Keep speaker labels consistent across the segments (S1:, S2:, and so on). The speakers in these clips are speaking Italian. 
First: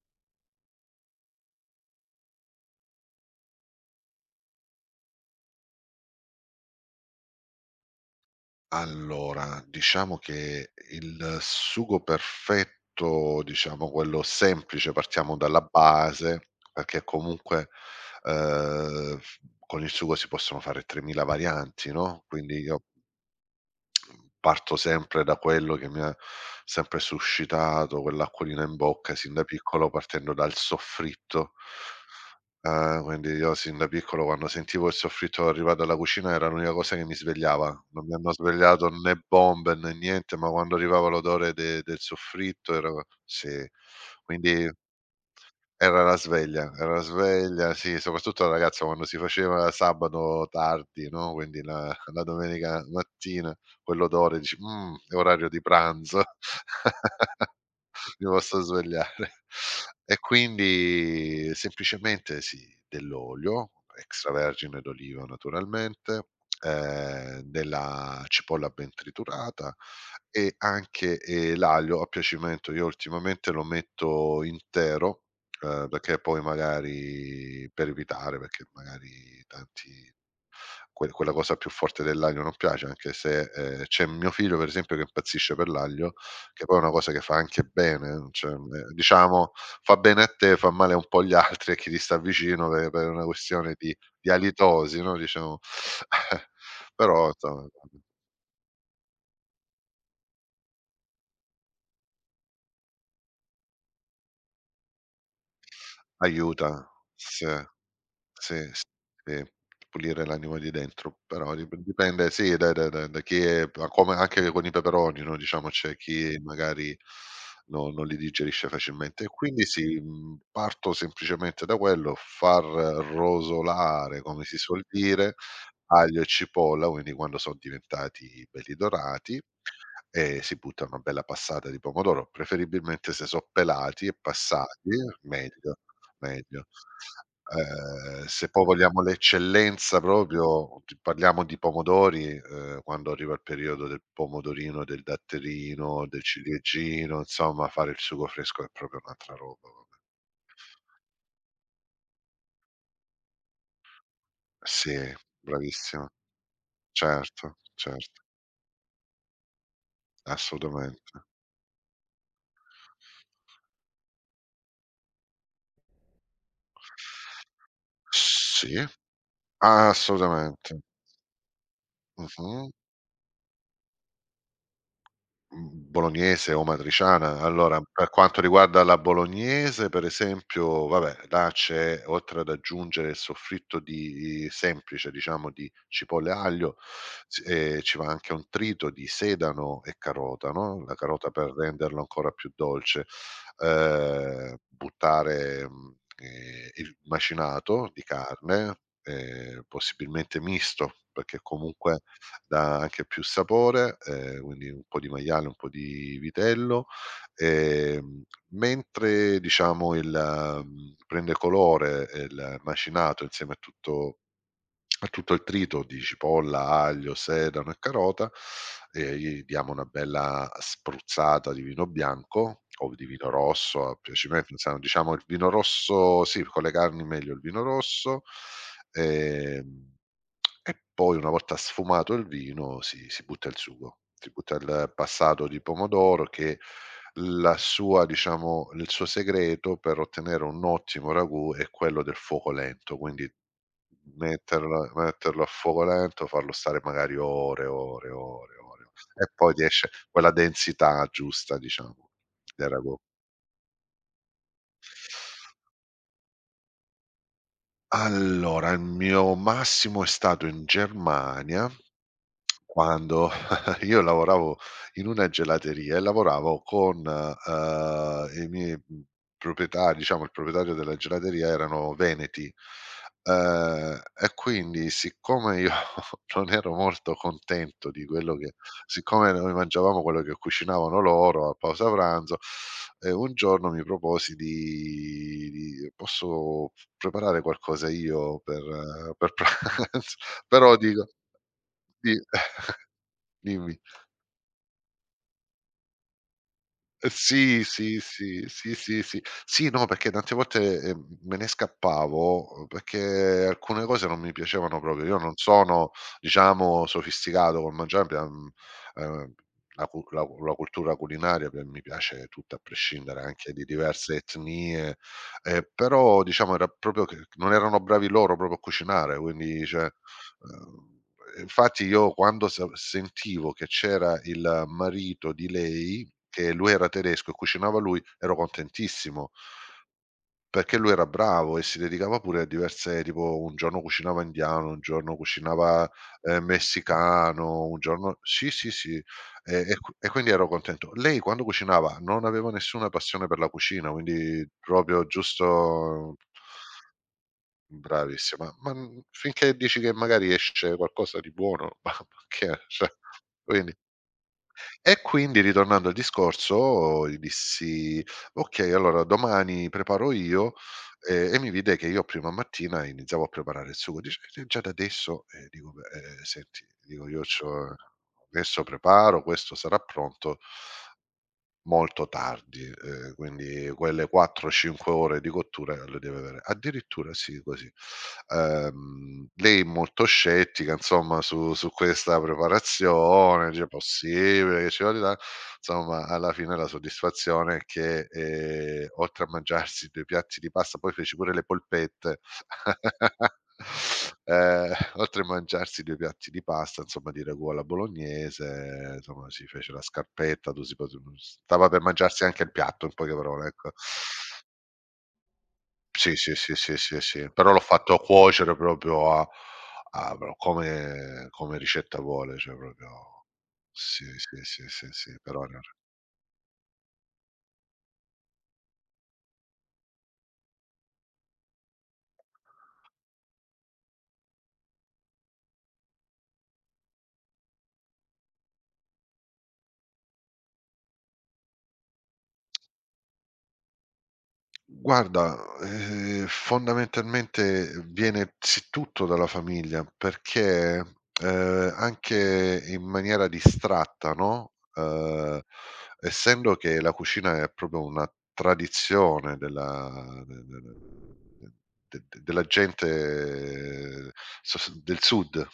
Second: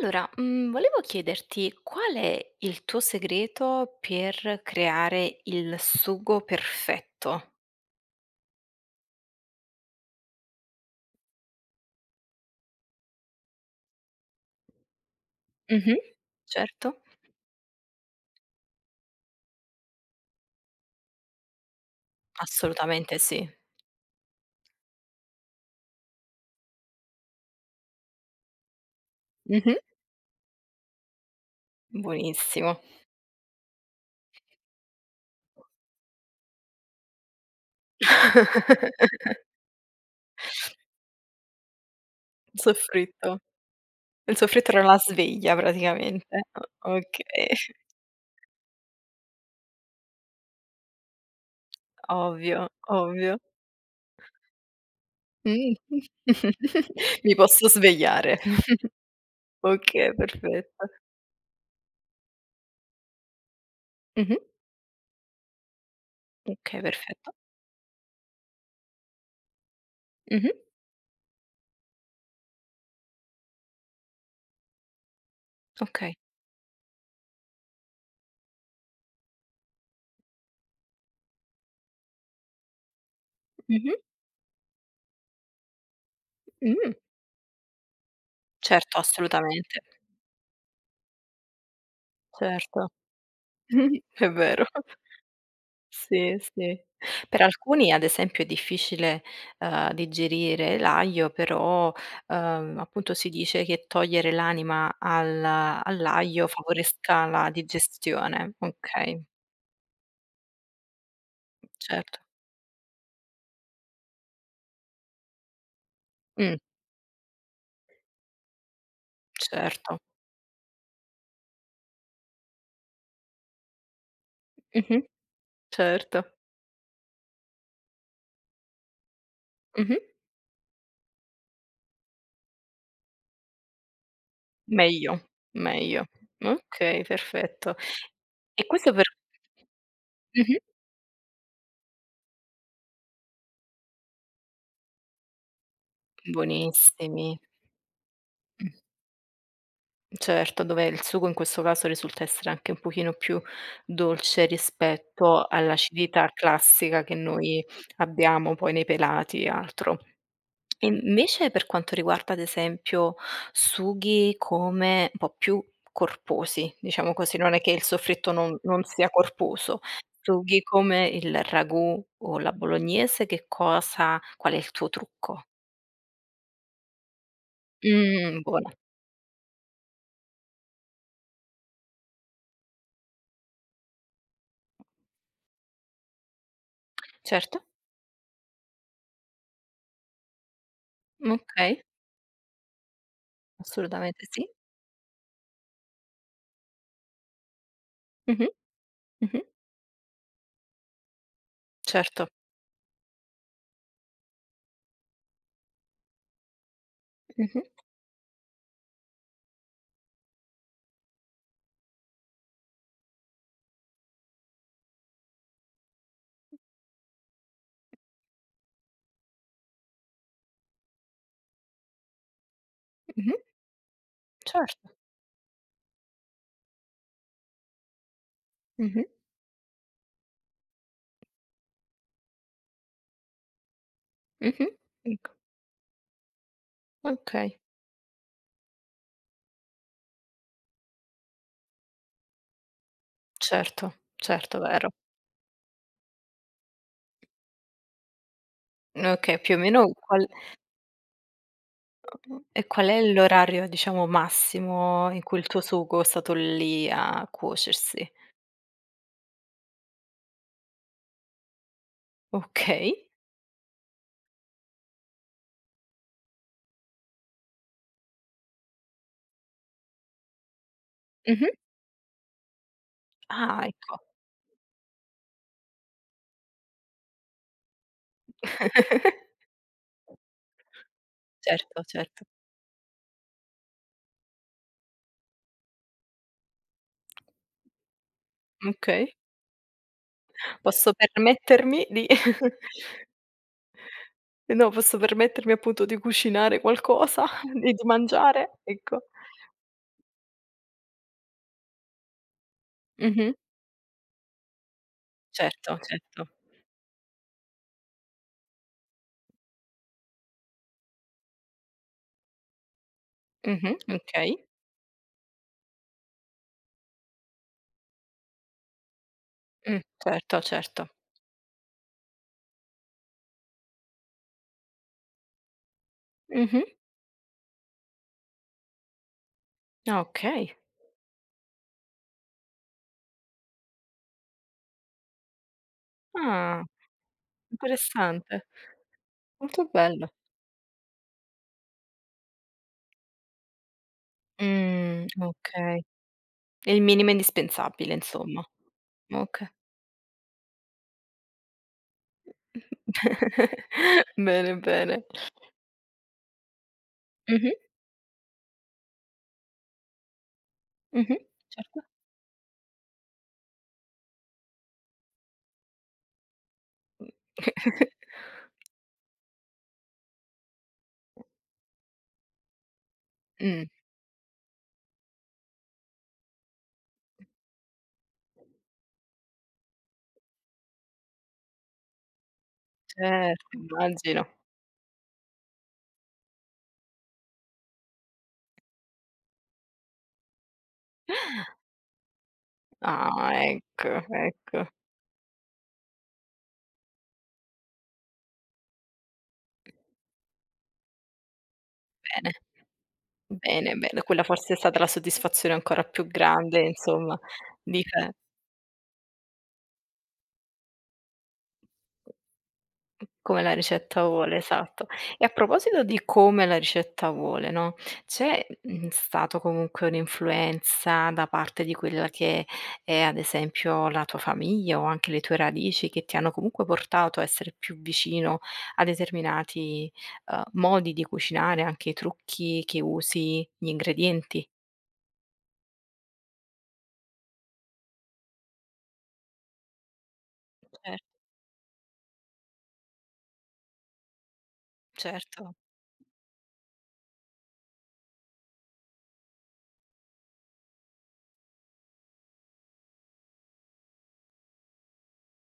S1: Allora, volevo chiederti qual è il tuo segreto per creare il sugo perfetto?
S2: Allora, diciamo che il sugo perfetto, diciamo quello semplice, partiamo dalla
S1: Mh-mh.
S2: base,
S1: Certo,
S2: perché comunque, f con il sugo si possono fare 3000 varianti, no, quindi io
S1: assolutamente sì.
S2: parto sempre da quello che mi ha sempre suscitato quell'acquolina in bocca sin da
S1: Mh-mh.
S2: piccolo, partendo dal soffritto.
S1: Buonissimo.
S2: Ah, quindi io sin da piccolo quando sentivo il soffritto arrivare dalla cucina era l'unica cosa che mi svegliava. Non mi hanno svegliato né bombe né niente, ma quando arrivava l'odore de del
S1: Il
S2: soffritto era
S1: soffritto.
S2: sì,
S1: Il
S2: quindi
S1: soffritto era la sveglia praticamente. O
S2: era la
S1: okay,
S2: sveglia, sì, soprattutto da ragazzo quando si faceva sabato tardi, no, quindi la
S1: ovvio,
S2: domenica
S1: ovvio.
S2: mattina quell'odore dici: è orario di
S1: Mh.
S2: pranzo."
S1: Mi posso
S2: Mi
S1: svegliare.
S2: posso svegliare.
S1: Okay,
S2: E
S1: perfetto.
S2: quindi semplicemente sì, dell'olio
S1: Mh-mh.
S2: extravergine d'oliva naturalmente,
S1: Okay, perfetto.
S2: della cipolla ben triturata e
S1: Mh-mh.
S2: anche, l'aglio a piacimento. Io ultimamente lo metto intero,
S1: Okay.
S2: perché poi magari per evitare, perché magari tanti quella cosa più forte dell'aglio non piace, anche se,
S1: Mh-mh.
S2: c'è mio figlio per esempio che impazzisce per l'aglio, che poi è una
S1: Mh.
S2: cosa che fa anche bene, cioè,
S1: Certo,
S2: diciamo
S1: assolutamente.
S2: fa bene a te, fa male un po' agli altri e chi ti sta vicino pe
S1: Certo.
S2: per una questione di
S1: È vero.
S2: alitosi, no, diciamo.
S1: Sì, sì.
S2: Però
S1: Per
S2: insomma,
S1: alcuni ad esempio è difficile, digerire l'aglio, però, appunto si dice che togliere l'anima al all'aglio
S2: aiuta,
S1: favorisca
S2: sì.
S1: la digestione.
S2: Sì, s
S1: Okay,
S2: sì, pulire l'anima di dentro, però
S1: certo.
S2: dipende sì, da chi è, ma come anche con i peperoni, no, diciamo c'è chi
S1: Mh,
S2: magari no non li digerisce facilmente. E quindi sì,
S1: certo.
S2: parto semplicemente da quello, far rosolare, come si suol
S1: Mh-mh,
S2: dire, aglio
S1: certo.
S2: e cipolla, quindi quando son diventati belli dorati,
S1: Mh-mh.
S2: e si butta una bella passata di pomodoro, preferibilmente se so' pelati e passati,
S1: Meglio,
S2: meglio,
S1: meglio.
S2: meglio.
S1: Okay, perfetto.
S2: Se poi
S1: E questo
S2: vogliamo
S1: per
S2: l'eccellenza
S1: mh-mh,
S2: proprio, ti parliamo di pomodori, quando arriva il periodo del pomodorino, del datterino, del ciliegino,
S1: buonissimi.
S2: insomma fare il sugo fresco è
S1: Mh.
S2: proprio un'altra roba, vabbè.
S1: Certo, dove il sugo in questo caso risulta essere anche un pochino più dolce
S2: Sì,
S1: rispetto
S2: bravissima.
S1: all'acidità classica che
S2: Certo,
S1: noi
S2: certo,
S1: abbiamo poi nei pelati e altro. E
S2: assolutamente.
S1: invece per quanto riguarda ad esempio sughi come un po' più corposi, diciamo così, non è che il soffritto non
S2: Sì,
S1: non sia corposo, sughi
S2: assolutamente.
S1: come il ragù o la
S2: Mh-mh.
S1: bolognese, che cosa qual è il tuo trucco?
S2: Mhmm, Bolognese o matriciana. Allora, per quanto
S1: Buona.
S2: riguarda la bolognese, per esempio, vabbè, là c'è oltre ad aggiungere il soffritto di semplice, diciamo, di cipolle e aglio, s
S1: Certo,
S2: ci va anche un trito di sedano e carota, no, la carota per
S1: okay,
S2: renderlo ancora più dolce.
S1: assolutamente sì.
S2: Buttare, il macinato di
S1: Mh-mh.
S2: carne,
S1: Mh-mh.
S2: possibilmente misto, perché comunque
S1: Certo.
S2: dà anche più sapore, quindi un po' di maiale, un po' di vitello,
S1: Mh-mh,
S2: ehm, mentre diciamo prende colore, il macinato insieme a tutto il trito di cipolla, aglio, sedano e carota e gli diamo una bella spruzzata di vino bianco o di vino
S1: mh-mh,
S2: rosso a piacimento, insomma
S1: certo.
S2: diciamo il vino rosso sì, con le carni meglio il vino rosso,
S1: Mh-mh,
S2: ehm, e poi una volta sfumato il vino si butta il sugo, si butta
S1: mh-mh.
S2: il
S1: Ecco,
S2: passato di pomodoro che la
S1: okay.
S2: sua, diciamo, il suo segreto per ottenere un ottimo ragù è quello del fuoco lento, quindi
S1: Certo, certo, vero.
S2: Metterlo a fuoco lento, farlo stare magari ore, ore, ore, ore e
S1: Okay,
S2: poi
S1: più o
S2: ti esce
S1: meno
S2: quella densità giusta, diciamo della
S1: qual
S2: co
S1: è l'orario, diciamo, massimo in cui il tuo sugo è stato lì a cuocersi?
S2: Allora, il mio massimo è stato in Germania.
S1: Okay.
S2: Quando io lavoravo in una gelateria e lavoravo con, i miei, proprietari, diciamo il proprietario della gelateria
S1: Mh-mh.
S2: erano veneti,
S1: Ah, ecco.
S2: e quindi siccome io non ero molto contento di quello che, siccome noi mangiavamo quello che cucinavano loro a
S1: Certo,
S2: pausa
S1: certo.
S2: pranzo, un giorno mi proposi di: "Posso preparare qualcosa io
S1: Okay.
S2: per pranzo?" Però
S1: Posso
S2: dico
S1: permettermi di
S2: di dimmi.
S1: no, posso permettermi appunto di cucinare qualcosa
S2: Sì,
S1: e di
S2: sì, sì,
S1: mangiare,
S2: sì, sì,
S1: ecco.
S2: sì. Sì, no, perché tante volte, me ne scappavo,
S1: Mh-mh.
S2: perché alcune cose non mi piacevano proprio. Io non
S1: Certo,
S2: sono,
S1: certo.
S2: diciamo, sofisticato col mangiare, ehm, la cu la cu la cultura culinaria pe mi piace tutta a prescindere, anche di
S1: Mh-mh,
S2: diverse
S1: okay.
S2: etnie, però diciamo era proprio che non erano bravi loro proprio a cucinare, quindi cioè.
S1: Certo, certo.
S2: Uhm, e infatti io quando sa sentivo che c'era il marito di lei, che
S1: Mh-mh.
S2: lui era tedesco e cucinava lui, ero contentissimo,
S1: Ah, okay.
S2: perché lui era bravo e si dedicava pure a diverse, tipo un giorno cucinava indiano, un giorno cucinava,
S1: Ah,
S2: messicano, un giorno
S1: interessante.
S2: sì, sì, sì, e
S1: Molto
S2: e qui e
S1: bello.
S2: quindi ero contento. Lei quando cucinava non aveva nessuna passione per la cucina, quindi proprio
S1: Okay.
S2: giusto.
S1: È il minimo indispensabile insomma.
S2: Bravissima, ma,
S1: Okay.
S2: finché dici che magari esce qualcosa di buono, ma perché cioè, quindi
S1: Bene,
S2: e
S1: bene.
S2: quindi ritornando al discorso gli
S1: Mh-mh,
S2: dissi: "Okay, allora domani preparo io",
S1: mh-mh,
S2: e mi vide
S1: certo.
S2: che io prima mattina iniziavo a preparare il sugo, dice: già da adesso?" E dico: "Beh, senti" dico: "Io c'ho adesso preparo, questo sarà pronto". Molto tardi,
S1: Mh,
S2: quindi quelle 4, 5 ore di cottura le deve avere. Addirittura sì, così. Lei è molto scettica insomma su questa
S1: certo,
S2: preparazione, dice:
S1: immagino.
S2: "Possibile che ci vuole tan"? Insomma alla fine la soddisfazione è che, oltre a mangiarsi 2 piatti di pasta, poi feci pure le polpette.
S1: Ah, ecco, ecco.
S2: Oltre a mangiarsi 2 piatti di pasta, insomma di ragù alla bolognese, insomma ci fece la scarpetta, tu si pot stava per mangiarsi
S1: Bene,
S2: anche il piatto, in poche parole, ecco.
S1: bene, bene. Quella forse è stata la soddisfazione ancora più
S2: Sì, sì, sì,
S1: grande
S2: sì, sì,
S1: insomma
S2: sì, però l'ho
S1: di
S2: fatto
S1: fe
S2: cuocere proprio a a pro come come ricetta vuole, cioè proprio
S1: Come la
S2: sì,
S1: ricetta vuole,
S2: sì, sì,
S1: esatto.
S2: sì, sì,
S1: E a
S2: per ore.
S1: proposito di come la ricetta vuole, no, c'è, stato comunque un'influenza da parte di quella che è, ad esempio, la tua famiglia o anche le tue radici che ti hanno comunque portato a essere più vicino a determinati, modi di cucinare, anche i trucchi che usi, gli ingredienti?
S2: Guarda, fondamentalmente viene sì tutto dalla famiglia, perché,
S1: Cer
S2: anche in maniera distratta, no,
S1: certo.
S2: essendo che la cucina è proprio una tradizione della de de de de de della gente sos del sud,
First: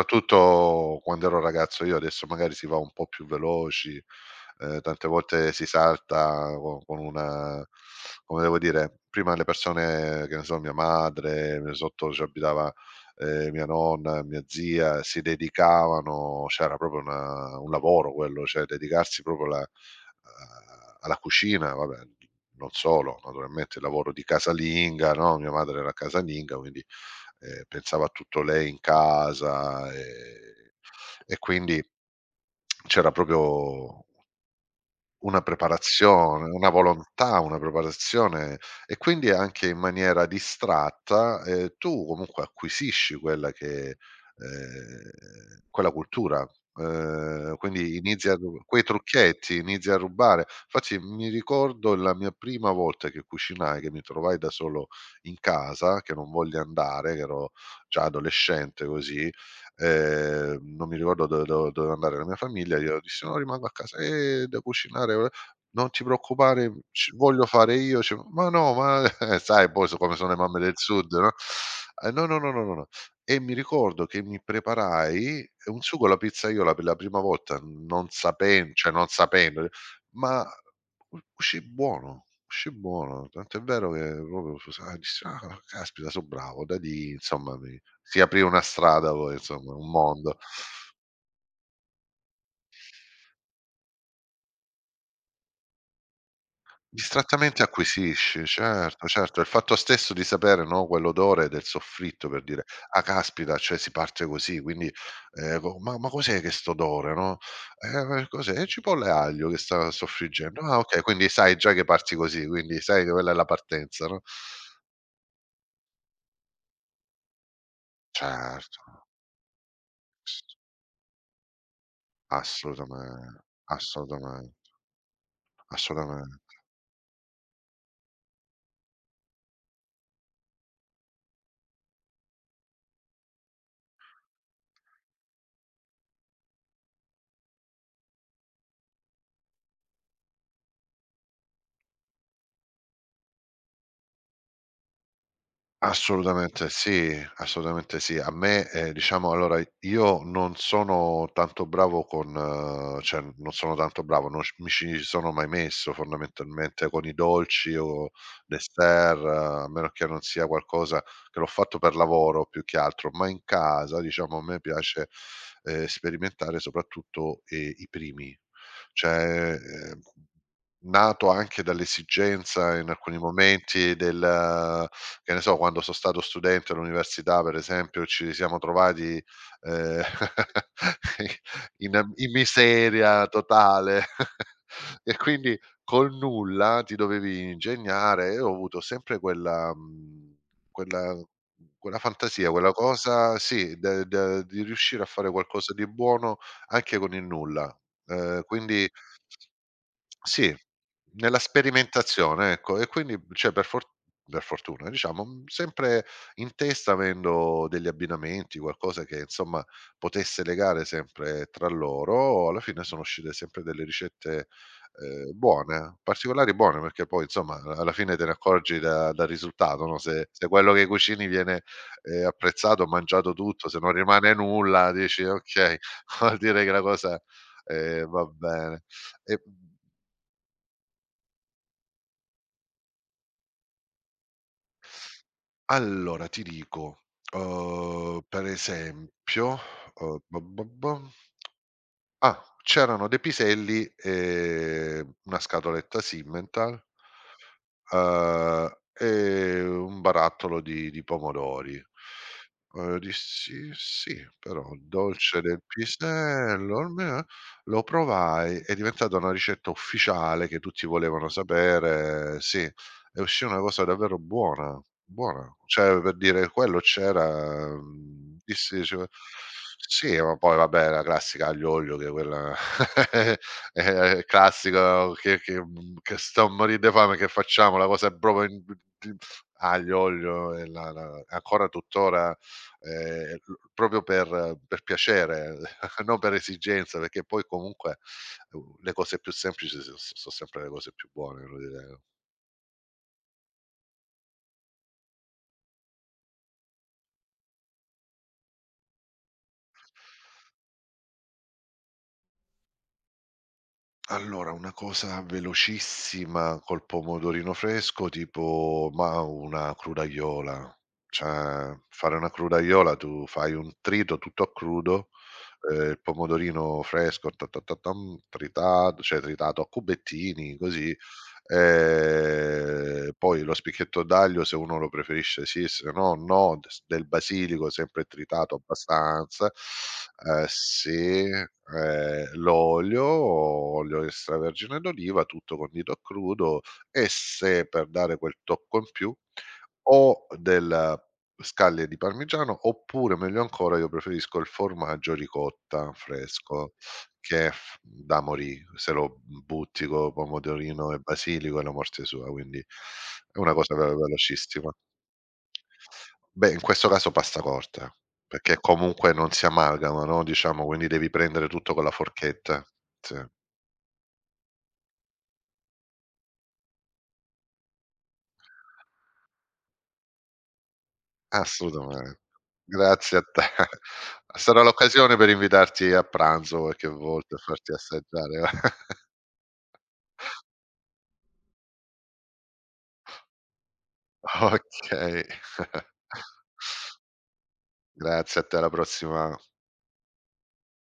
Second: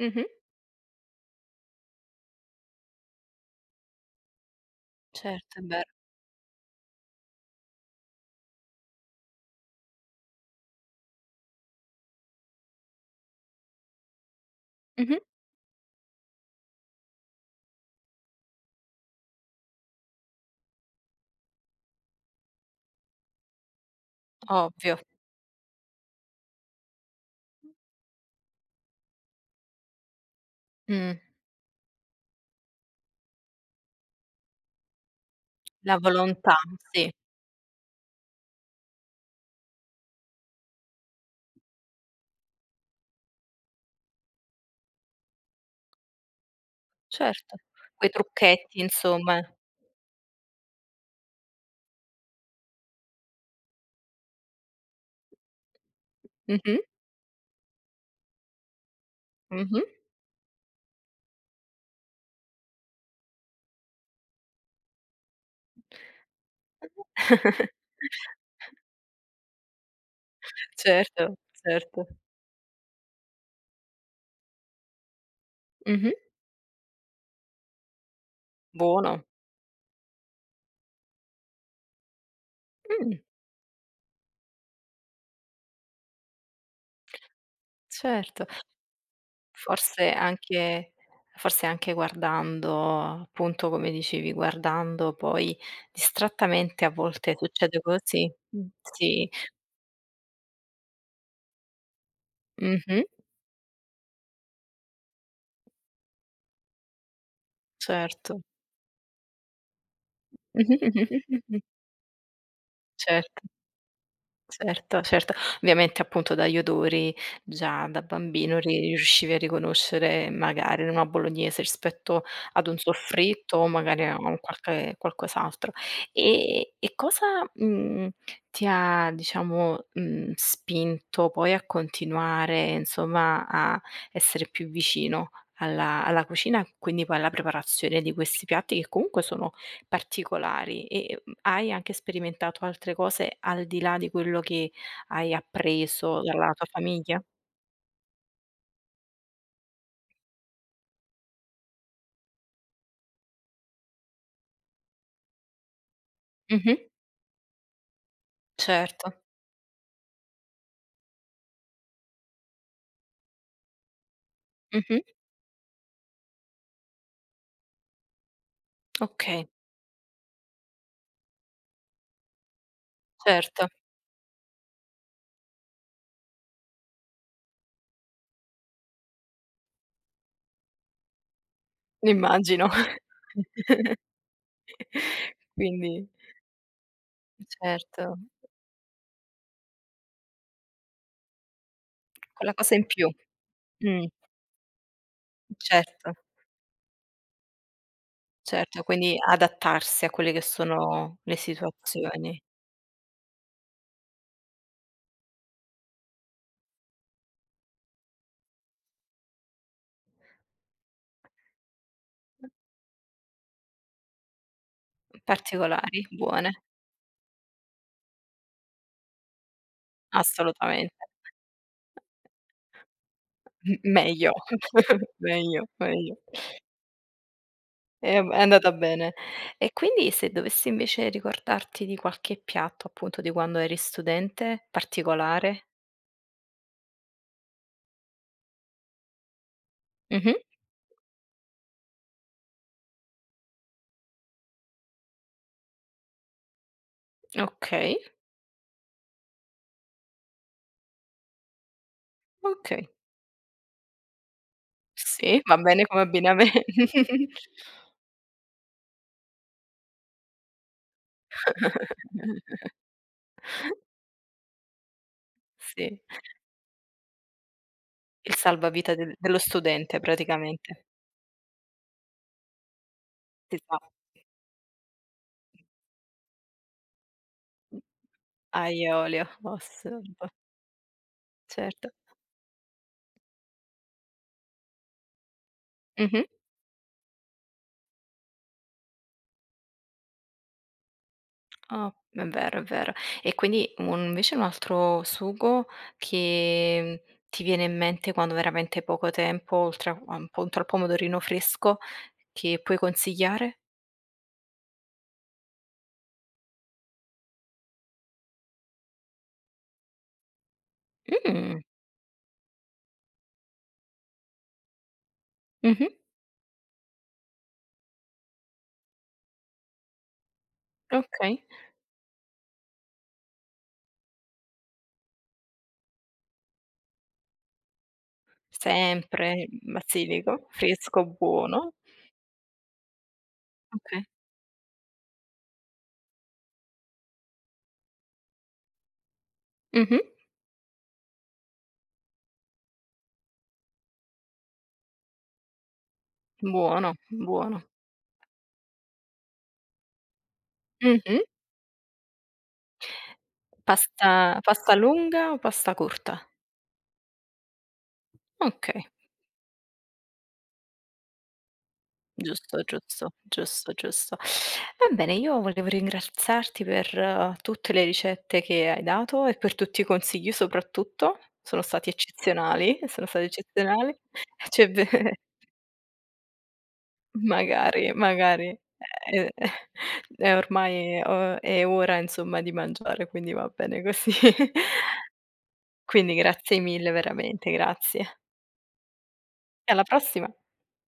S1: Mh-mh.
S2: quando ero ragazzo. Io adesso magari si va un po' più veloci. Tante volte
S1: Certo, è
S2: si
S1: vero.
S2: salta co con una, come devo dire, prima le persone, che ne so, mia madre, mio- sotto ci abitava, mia nonna, mia zia,
S1: Mh-mh.
S2: si dedicavano, cioè era proprio una un lavoro quello, cioè dedicarsi proprio alla cucina, vabbè, non solo, naturalmente il lavoro di
S1: Ovvio.
S2: casalinga, no, mia madre era casalinga, quindi, pensava a tutto lei in casa,
S1: Mh.
S2: e quindi c'era proprio una
S1: La
S2: preparazione,
S1: volontà,
S2: una
S1: sì.
S2: volontà, una preparazione e quindi anche in maniera distratta, tu comunque acquisisci quella che, quella cultura,
S1: Certo,
S2: quindi
S1: quei
S2: inizi a ru
S1: trucchetti
S2: quei
S1: insomma.
S2: trucchetti, inizi a rubare. Infatti mi ricordo la mia prima volta che cucinai, che mi trovai da solo in casa, che non volli
S1: Mh-mh,
S2: andare, che ero già adolescente, così,
S1: mh-mh.
S2: non mi ricordo dove do doveva andare la mia famiglia, io dissi: "No, rimango a casa". Da cucinare". "Non ti preoccupare, ci voglio fare io". Dicevo: "Ma no, ma" sai poi so come sono le mamme del sud, no?
S1: Certo, certo.
S2: No, no, no, no, no, no". E mi ricordo che mi preparai un sugo
S1: Mh-mh.
S2: alla pizzaiola per la prima volta, non sapen cioè non
S1: Buono.
S2: sapendo, ma u uscì
S1: Mh,
S2: buono, tant'è vero che proprio sai, dissi: "Ah, caspita, so bravo". Da lì insomma mi si aprì
S1: certo.
S2: una strada poi, insomma, un
S1: Forse
S2: mondo.
S1: anche forse anche guardando, appunto come dicevi, guardando poi distrattamente a volte
S2: Distrattamente
S1: succede così.
S2: acquisisci, certo,
S1: Sì.
S2: certo, il fatto stesso di sapere, no, quell'odore del soffritto per dire: "Ah
S1: Mh-mh,
S2: caspita, cioè si parte così, quindi, co ma cos'è che st'odore, no?"
S1: certo.
S2: Cos'è?" "È cipolla e aglio che sta soffriggendo."
S1: Mh-mh,
S2: "Ah okay."
S1: mh-mh,
S2: Quindi sai
S1: mh-mh.
S2: già che parti così, quindi sai che quella è
S1: Certo.
S2: la partenza, no?
S1: Certo, certo. Ovviamente appunto dagli odori già da bambino ri
S2: Certo,
S1: riuscivi a riconoscere
S2: s
S1: magari una bolognese rispetto ad un
S2: assolutamen
S1: soffritto o magari a un
S2: assolutamen
S1: qualche qualcos'altro.
S2: assolutamen.
S1: E cosa, mhmm, ti ha diciamo, spinto poi a continuare insomma a essere più vicino alla cucina, quindi poi alla preparazione di questi piatti che comunque sono particolari e, hai anche sperimentato altre cose al di là di quello che hai appreso dalla tua
S2: Assolutamente sì,
S1: famiglia?
S2: assolutamente sì. A me, diciamo allora io non sono tanto bravo con, cioè non sono tanto bravo, non c mi ci sono mai messo
S1: Mh-mh.
S2: fondamentalmente con i dolci o
S1: Certo.
S2: dessert, a meno che non sia qualcosa che l'ho fatto per lavoro più che altro, ma in casa diciamo a me
S1: Mh-mh.
S2: piace, sperimentare soprattutto, i primi.
S1: Okay,
S2: Cioè, nato anche dall'esigenza in alcuni
S1: certo,
S2: momenti del che ne so, quando so stato studente all'università, per esempio, ci siamo trovati, ehm, in in
S1: immagino.
S2: miseria totale e quindi
S1: Quindi
S2: col nulla ti dovevi
S1: certo,
S2: ingegnare e ho avuto sempre quella, quella fantasia,
S1: quella
S2: quella
S1: cosa in più.
S2: cosa sì, de
S1: Mh,
S2: de di riuscire a fare qualcosa di
S1: certo,
S2: buono anche con il nulla.
S1: certo,
S2: Quindi
S1: quindi adattarsi a quelle che
S2: sì,
S1: sono le
S2: nella
S1: situazioni
S2: sperimentazione, ecco. E quindi, cioè per fortuna diciamo, sempre in testa avendo degli abbinamenti, qualcosa che insomma potesse legare sempre tra loro, alla fine sono uscite sempre delle ricette, buone,
S1: particolari,
S2: particolari,
S1: buone,
S2: buone, perché poi insomma a alla fine te ne accorgi da dal risultato, no, se quello che
S1: assolutamente.
S2: cucini viene, apprezzato, mangiato tutto, se
S1: M
S2: non
S1: Meglio,
S2: rimane nulla dici:
S1: meglio,
S2: "Okay,
S1: meglio.
S2: vuol dire che la cosa,
S1: E
S2: va
S1: vabbè, è andata
S2: bene."
S1: bene.
S2: E, mhmm
S1: E quindi se dovessi invece ricordarti di qualche piatto, appunto, di quando eri studente, particolare?
S2: allora ti dico, per esempio, uhm,
S1: Mh-mh.
S2: ba ba bam, ah, c'erano dei piselli e una scatoletta Simmental,
S1: Okay,
S2: e un barattolo di pomodori.
S1: okay.
S2: Dissi: "Sì, però dolce
S1: Sì, va
S2: del
S1: bene come abbinamen
S2: pisello" lo provai, è diventata una ricetta ufficiale che tutti volevano sapere, sì, è uscì una cosa davvero buona, buona. Cioè,
S1: sì,
S2: per dire, quello c'era,
S1: il
S2: dissi
S1: salvavita
S2: dicevo
S1: dello studente
S2: sì, ma poi
S1: praticamente.
S2: vabbè la classica aglio olio, che quella
S1: Si fa.
S2: è classico che che sto a morì de fame, che facciamo? La cosa è proprio in
S1: Aglio e olio,
S2: aglio,
S1: osservo,
S2: olio e la ancora
S1: certo.
S2: tuttora, l proprio per piacere, non
S1: Mh-mh.
S2: per esigenza, perché poi comunque, le cose più semplici so sempre le cose più buone, voglio
S1: Ah,
S2: dire.
S1: è vero, è vero. E quindi un invece un altro sugo che ti viene in mente quando veramente hai poco tempo, oltre a appunto al pomodorino fresco, che puoi consigliare?
S2: Allora, una cosa velocissima col pomodorino fresco, tipo ma una crudaiola.
S1: Mh,
S2: Cioè, fare una crudaiola tu fai un trito tutto a crudo,
S1: mh-mh,
S2: il pomodorino fresco tritato, cioè tritato a cubettini così.
S1: okay.
S2: Poi lo spicchietto d'aglio se uno lo preferisce, sì, se no no, des del basilico sempre tritato
S1: Sempre
S2: abbastanza,
S1: basilico, fresco,
S2: sì,
S1: buono.
S2: l'olio, olio
S1: Okay.
S2: extravergine d'oliva, tutto condito a crudo e se per dare quel tocco in più,
S1: Mh-mh.
S2: o del scaglie di parmigiano oppure meglio ancora io preferisco il formaggio ricotta fresco.
S1: Buono,
S2: Che è
S1: buono.
S2: f Da morì, se lo butti co' pomodorino e
S1: Mh-mh.
S2: basilico è la morte sua, quindi è una cosa ve
S1: Pasta
S2: velocissima.
S1: pasta lunga o pasta corta?
S2: Beh, in questo caso pasta corta, perché
S1: Okay.
S2: comunque non si amalgama, no, diciamo, quindi devi prendere tutto con la
S1: Giusto,
S2: forchetta.
S1: giusto,
S2: Sì,
S1: giusto, giusto. Va bene, io volevo ringraziarti per tutte le ricette che hai dato e per tutti i consigli soprattutto. Sono stati
S2: assolutamen.
S1: eccezionali, sono
S2: Grazie a
S1: stati
S2: te.
S1: eccezionali.
S2: Sarà
S1: C'è ve
S2: l'occasione per invitarti a pranzo qualche volta e farti
S1: magari,
S2: assaggiare.
S1: magari, ehm, è ormai o è ora insomma di mangiare, quindi va bene così.
S2: Okay.
S1: Quindi grazie mille veramente, grazie.
S2: Grazie a te, alla prossima.
S1: E alla prossima.